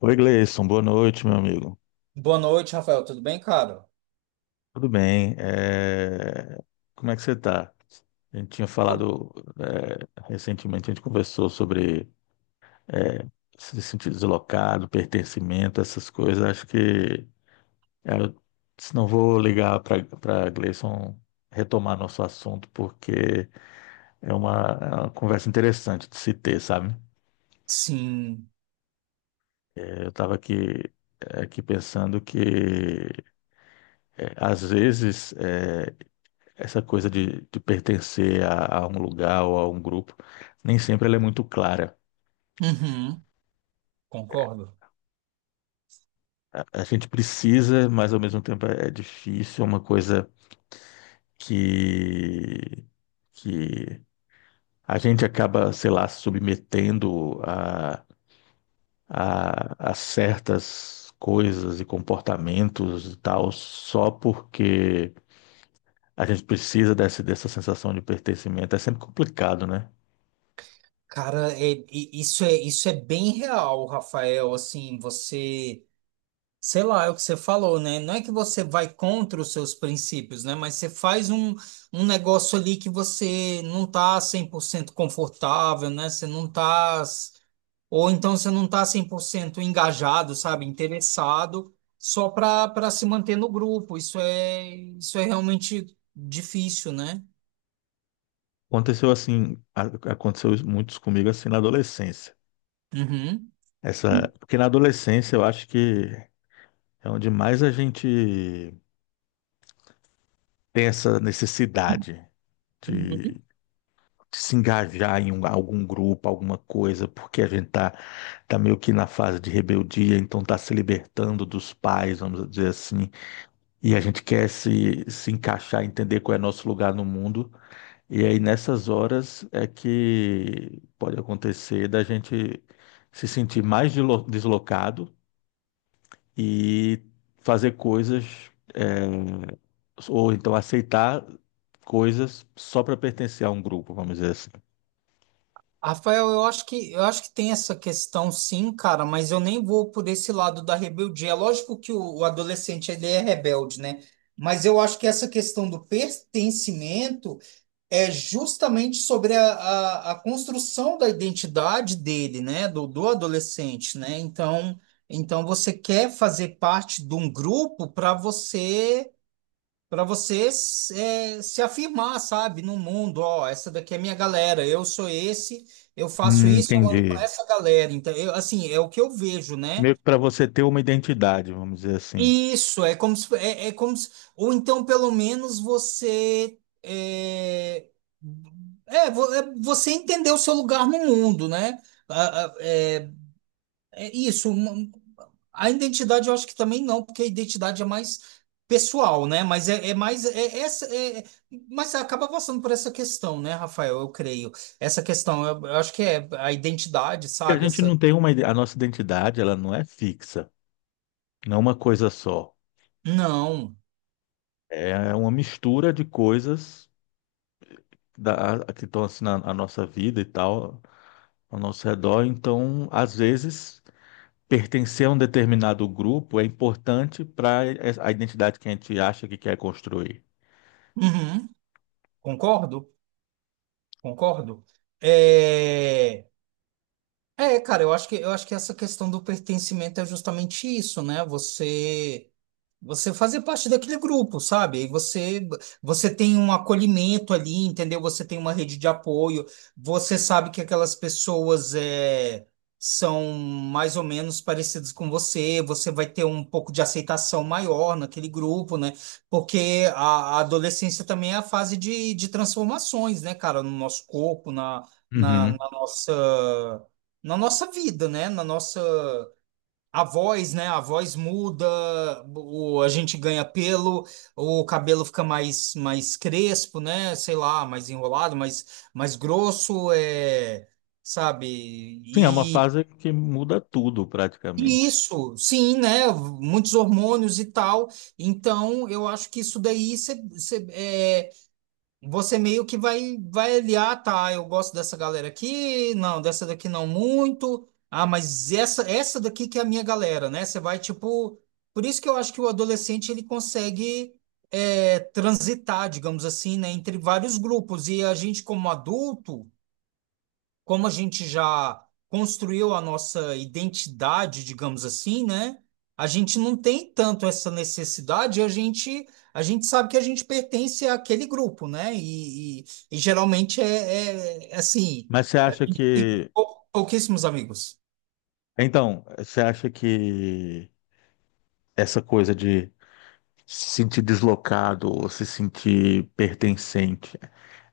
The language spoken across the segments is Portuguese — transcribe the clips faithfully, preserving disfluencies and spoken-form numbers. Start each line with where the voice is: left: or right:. left: Oi, Gleison, boa noite, meu amigo.
right: Boa noite, Rafael. Tudo bem, cara?
left: Tudo bem? é, Como é que você está? A gente tinha
right: Oh.
left: falado é, recentemente, a gente conversou sobre é, se sentir deslocado, pertencimento, essas coisas. Acho que é, se não vou ligar para para Gleison retomar nosso assunto, porque é uma, é uma conversa interessante de se ter, sabe?
right: Sim.
left: É, Eu estava aqui, é, aqui pensando que é, às vezes. é, essa coisa de, de pertencer a, a um lugar ou a um grupo, nem sempre ela é muito clara.
right: Uhum. Concordo.
left: A gente precisa, mas ao mesmo tempo é é difícil, é uma coisa que, que a gente acaba, sei lá, submetendo a, a, a certas coisas e comportamentos e tal, só porque a gente precisa dessa, dessa sensação de pertencimento. É sempre complicado, né?
right: Cara, é- e- isso é, isso é bem real, Rafael. Assim, você, sei lá, é o que você falou, né? Não é que você vai contra os seus princípios, né? Mas você faz um, um negócio ali que você não tá cem por cento confortável, né? Você não tá. Ou então você não está cem por cento engajado, sabe, interessado, só para para se manter no grupo. Isso é isso é realmente difícil, né?
left: Aconteceu assim, a- aconteceu isso- muitos comigo assim na adolescência.
right: Uhum.
left: Essa, porque na adolescência eu acho que é onde mais a gente tem essa necessidade de, de se engajar em um- algum grupo, alguma coisa, porque a gente tá, tá meio que na fase de rebeldia, então tá se libertando dos pais, vamos dizer assim, e a gente quer se, se encaixar, entender qual é nosso lugar no mundo. E aí nessas horas é que pode acontecer da gente se sentir mais dilo- deslocado e fazer coisas, é, ou então aceitar coisas só para pertencer a um grupo, vamos dizer assim.
right: Rafael, eu acho que eu acho que tem essa questão sim, cara, mas eu nem vou por esse lado da rebeldia. É lógico que o, o adolescente ele é rebelde, né? Mas eu acho que essa questão do pertencimento é justamente sobre a, a, a construção da identidade dele, né, do, do adolescente, né? Então, então você quer fazer parte de um grupo para você para você se é, se afirmar, sabe, no mundo, ó, essa daqui é minha galera, eu sou esse, eu faço
left: Hum,
right: isso, eu ando com
left: entendi.
right: essa galera. Então, eu, assim, é o que eu vejo, né?
left: Meio que para você ter uma identidade, vamos dizer assim.
right: Isso, é como se, é, é como se, ou então pelo menos você é, é, vo- é, você entendeu o seu lugar no mundo, né? A- a- É, é isso, uma- a identidade eu acho que também não, porque a identidade é mais pessoal, né? Mas é, é mais é, essa, é, é- Mas acaba passando por essa questão, né, Rafael? Eu creio. Essa questão, eu, eu acho que é a identidade,
left: E a
right: sabe?
left: gente
right: Essa,
left: não tem uma, ide- a nossa identidade, ela não é fixa, não é uma coisa só.
right: não.
left: É uma mistura de coisas da, que estão assim na, na nossa vida e tal, ao nosso redor. Então, às vezes, pertencer a um determinado grupo é importante para a identidade que a gente acha que quer construir.
right: Uhum. Concordo, concordo. É... É, cara, eu acho que eu acho que essa questão do pertencimento é justamente isso, né? Você você fazer parte daquele grupo, sabe? Aí você você tem um acolhimento ali, entendeu? Você tem uma rede de apoio. Você sabe que aquelas pessoas é, são mais ou menos parecidas com você. Você vai ter um pouco de aceitação maior naquele grupo, né? Porque a, a adolescência também é a fase de, de transformações, né, cara? No nosso corpo, na, na,
left: Uhum.
right: na nossa na nossa vida, né? Na nossa a voz, né? A voz muda, o, a gente ganha pelo, o cabelo fica mais, mais crespo, né? Sei lá, mais enrolado, mais, mais grosso, é, sabe?
left: Sim, é uma
right: E,
left: fase que muda tudo
right: e
left: praticamente.
right: isso, sim, né? Muitos hormônios e tal. Então, eu acho que isso daí você você meio que vai, vai aliar, tá? Eu gosto dessa galera aqui, não, dessa daqui não muito. Ah, mas essa, essa daqui que é a minha galera, né? Você vai tipo. Por isso que eu acho que o adolescente ele consegue é, transitar, digamos assim, né, entre vários grupos. E a gente, como adulto, como a gente já construiu a nossa identidade, digamos assim, né? A gente não tem tanto essa necessidade, a gente, a gente sabe que a gente pertence àquele grupo, né? E, e- e geralmente é, é é assim,
left: Mas você
right: a
left: acha
right: gente tem
left: que.
right: pou- pouquíssimos amigos.
left: Então, você acha que essa coisa de se sentir deslocado ou se sentir pertencente,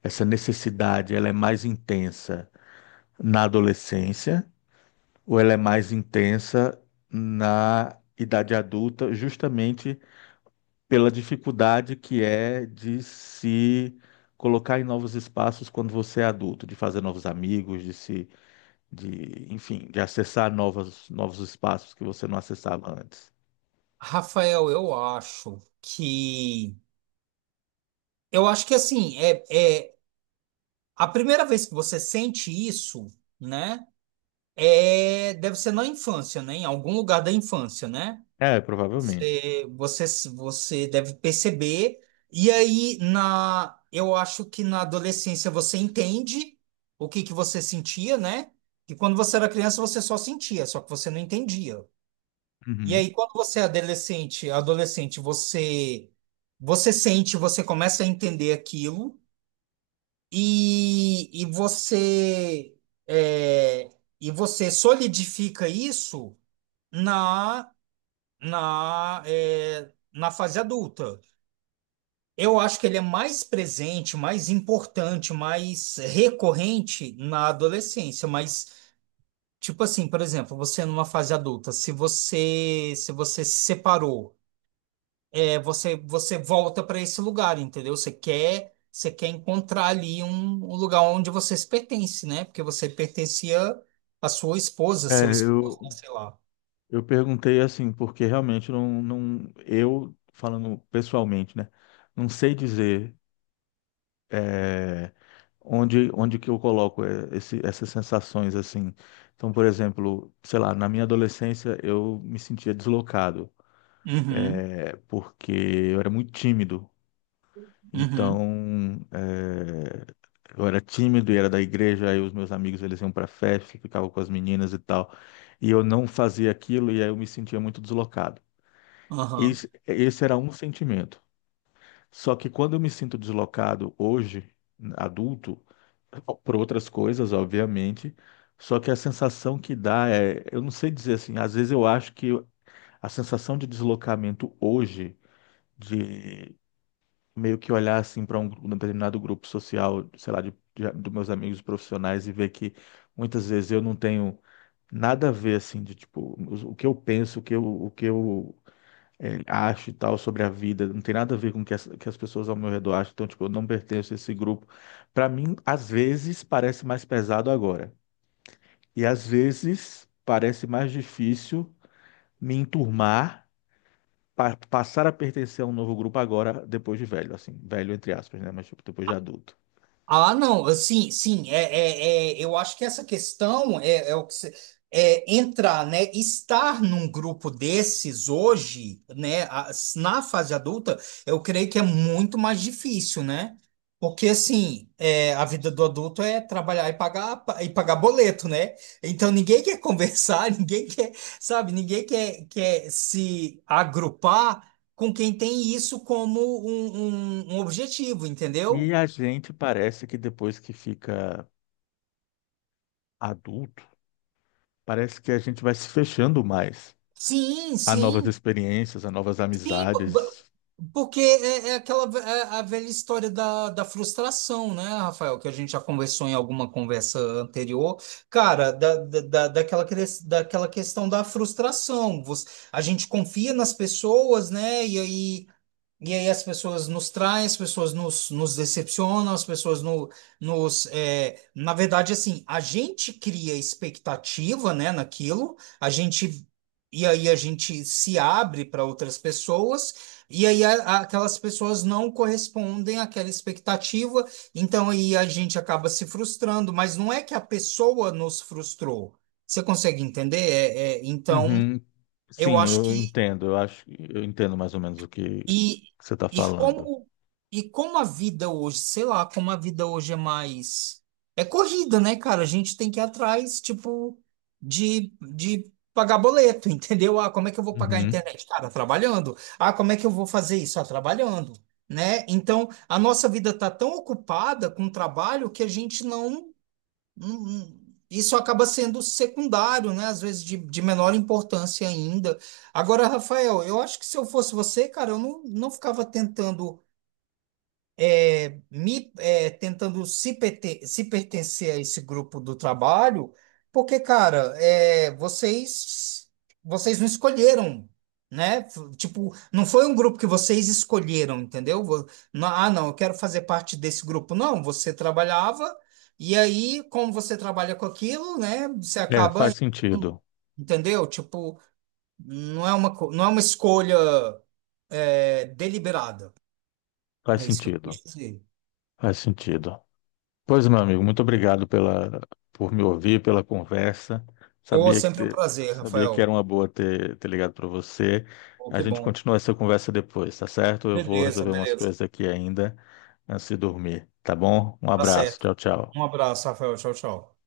left: essa necessidade, ela é mais intensa na adolescência? Ou ela é mais intensa na idade adulta, justamente pela dificuldade que é de se colocar em novos espaços quando você é adulto, de fazer novos amigos, de se, de, enfim, de acessar novos, novos espaços que você não acessava antes.
right: Rafael, eu acho que. Eu acho que assim, é, é a primeira vez que você sente isso, né? É, deve ser na infância, né? Em algum lugar da infância, né?
left: É, provavelmente.
right: Você, você, você deve perceber. E aí, na, eu acho que na adolescência você entende o que que você sentia, né? E quando você era criança, você só sentia, só que você não entendia. E
left: Uhum.
right: aí, quando você é adolescente, adolescente, você, você sente, você começa a entender aquilo e, e você, é, e você solidifica isso na, na, é, na fase adulta. Eu acho que ele é mais presente, mais importante, mais recorrente na adolescência, mas tipo assim, por exemplo, você numa fase adulta, se você se você se separou, é, você você volta para esse lugar, entendeu? Você quer você quer encontrar ali um, um lugar onde você se pertence, né? Porque você pertencia à sua esposa,
left: É,
right: seu esposo,
left: eu,
right: sei lá.
left: eu perguntei assim, porque realmente não, não, eu, falando pessoalmente, né, não sei dizer. é, Onde, onde que eu coloco é, esse- essas sensações assim? Então, por exemplo, sei lá, na minha adolescência eu me sentia deslocado,
right: Uhum,
left: é, porque eu era muito tímido.
right: uhum,
left: Então, é, eu era tímido e era da igreja, aí os meus amigos eles iam para festa, ficavam com as meninas e tal, e eu não fazia aquilo e aí eu me sentia muito deslocado.
right: aham.
left: Esse, esse era um sentimento. Só que quando eu me sinto deslocado hoje, adulto, por outras coisas, obviamente, só que a sensação que dá é, eu não sei dizer assim, às vezes eu acho que a sensação de deslocamento hoje, de meio que olhar assim para um, um determinado grupo social, sei lá, de, de, dos meus amigos profissionais e ver que muitas vezes eu não tenho nada a ver assim de tipo os- o que eu penso, o que eu, o que eu é, acho e tal sobre a vida, não tem nada a ver com o que as, que as pessoas ao meu redor acham, então, tipo, eu não pertenço a esse grupo. Para mim, às vezes, parece mais pesado agora, e às vezes, parece mais difícil me enturmar, pa passar a pertencer a um novo grupo agora, depois de velho, assim, velho entre aspas, né, mas tipo, depois de adulto.
right: Ah, não, assim, sim, é, é, é, eu acho que essa questão é, é o que você, é entrar, né, estar num grupo desses hoje, né, a- na fase adulta, eu creio que é muito mais difícil, né? Porque assim, é, a vida do adulto é trabalhar e pagar e pagar boleto, né? Então ninguém quer conversar, ninguém quer, sabe, ninguém quer, quer se agrupar com quem tem isso como um um- um objetivo, entendeu?
left: E a gente parece que depois que fica adulto, parece que a gente vai se fechando mais
right: Sim,
left: a novas
right: sim,
left: experiências, a novas
right: sim, po- bo-
left: amizades.
right: porque é, é aquela ve- é a velha história da, da frustração, né, Rafael, que a gente já conversou em alguma conversa anterior, cara, da, da, da- daquela, cres- daquela questão da frustração. Você- a gente confia nas pessoas, né, e aí e aí as pessoas nos traem, as pessoas nos, nos decepcionam, as pessoas no, nos... é, na verdade, assim, a gente cria expectativa, né, naquilo, a gente... E aí a gente se abre para outras pessoas, e aí a- a- aquelas pessoas não correspondem àquela expectativa, então aí a gente acaba se frustrando, mas não é que a pessoa nos frustrou. Você consegue entender? É, é, então,
left: Uhum.
right: eu
left: Sim,
right: acho
left: eu
right: que
left: entendo. Eu acho, eu entendo mais ou menos o que
right: e,
left: que você está
right: e
left: falando.
right: como e como a vida hoje, sei lá, como a vida hoje é mais é corrida, né, cara? A gente tem que ir atrás, tipo, de, de pagar boleto, entendeu? Ah, como é que eu vou pagar a
left: Uhum.
right: internet? Cara, trabalhando. Ah, como é que eu vou fazer isso? Ah, trabalhando, né? Então, a nossa vida tá tão ocupada com trabalho que a gente não Hum, isso acaba sendo secundário, né? Às vezes de, de menor importância ainda. Agora, Rafael, eu acho que se eu fosse você, cara, eu não, não ficava tentando me é, tentando se, perte- se pertencer a esse grupo do trabalho, porque, cara, é, vocês vocês não escolheram, né? F- Tipo, não foi um grupo que vocês escolheram, entendeu? Vo- não- Ah, não, eu quero fazer parte desse grupo. Não, você trabalhava, e aí, como você trabalha com aquilo, né? Você
left: É,
right: acaba,
left: faz sentido.
right: entendeu? Tipo, não é uma, co- não é uma escolha é, deliberada.
left: Faz
right: É isso que eu
left: sentido.
right: quis dizer.
left: Faz sentido. Pois, meu amigo, muito obrigado pela, por me ouvir, pela conversa.
right: Oh,
left: Sabia que,
right: sempre um
left: te-
right: prazer,
left: sabia que era
right: Rafael.
left: uma boa ter, ter ligado para você.
right: Oh,
left: A
right: que
left: gente
right: bom.
left: continua essa conversa depois, tá certo? Eu vou
right: Beleza,
left: resolver umas
right: beleza.
left: coisas aqui ainda antes de dormir, tá bom? Um
right: Tá
left: abraço.
right: certo.
left: Tchau, tchau.
right: Um abraço, Rafael. Tchau, tchau.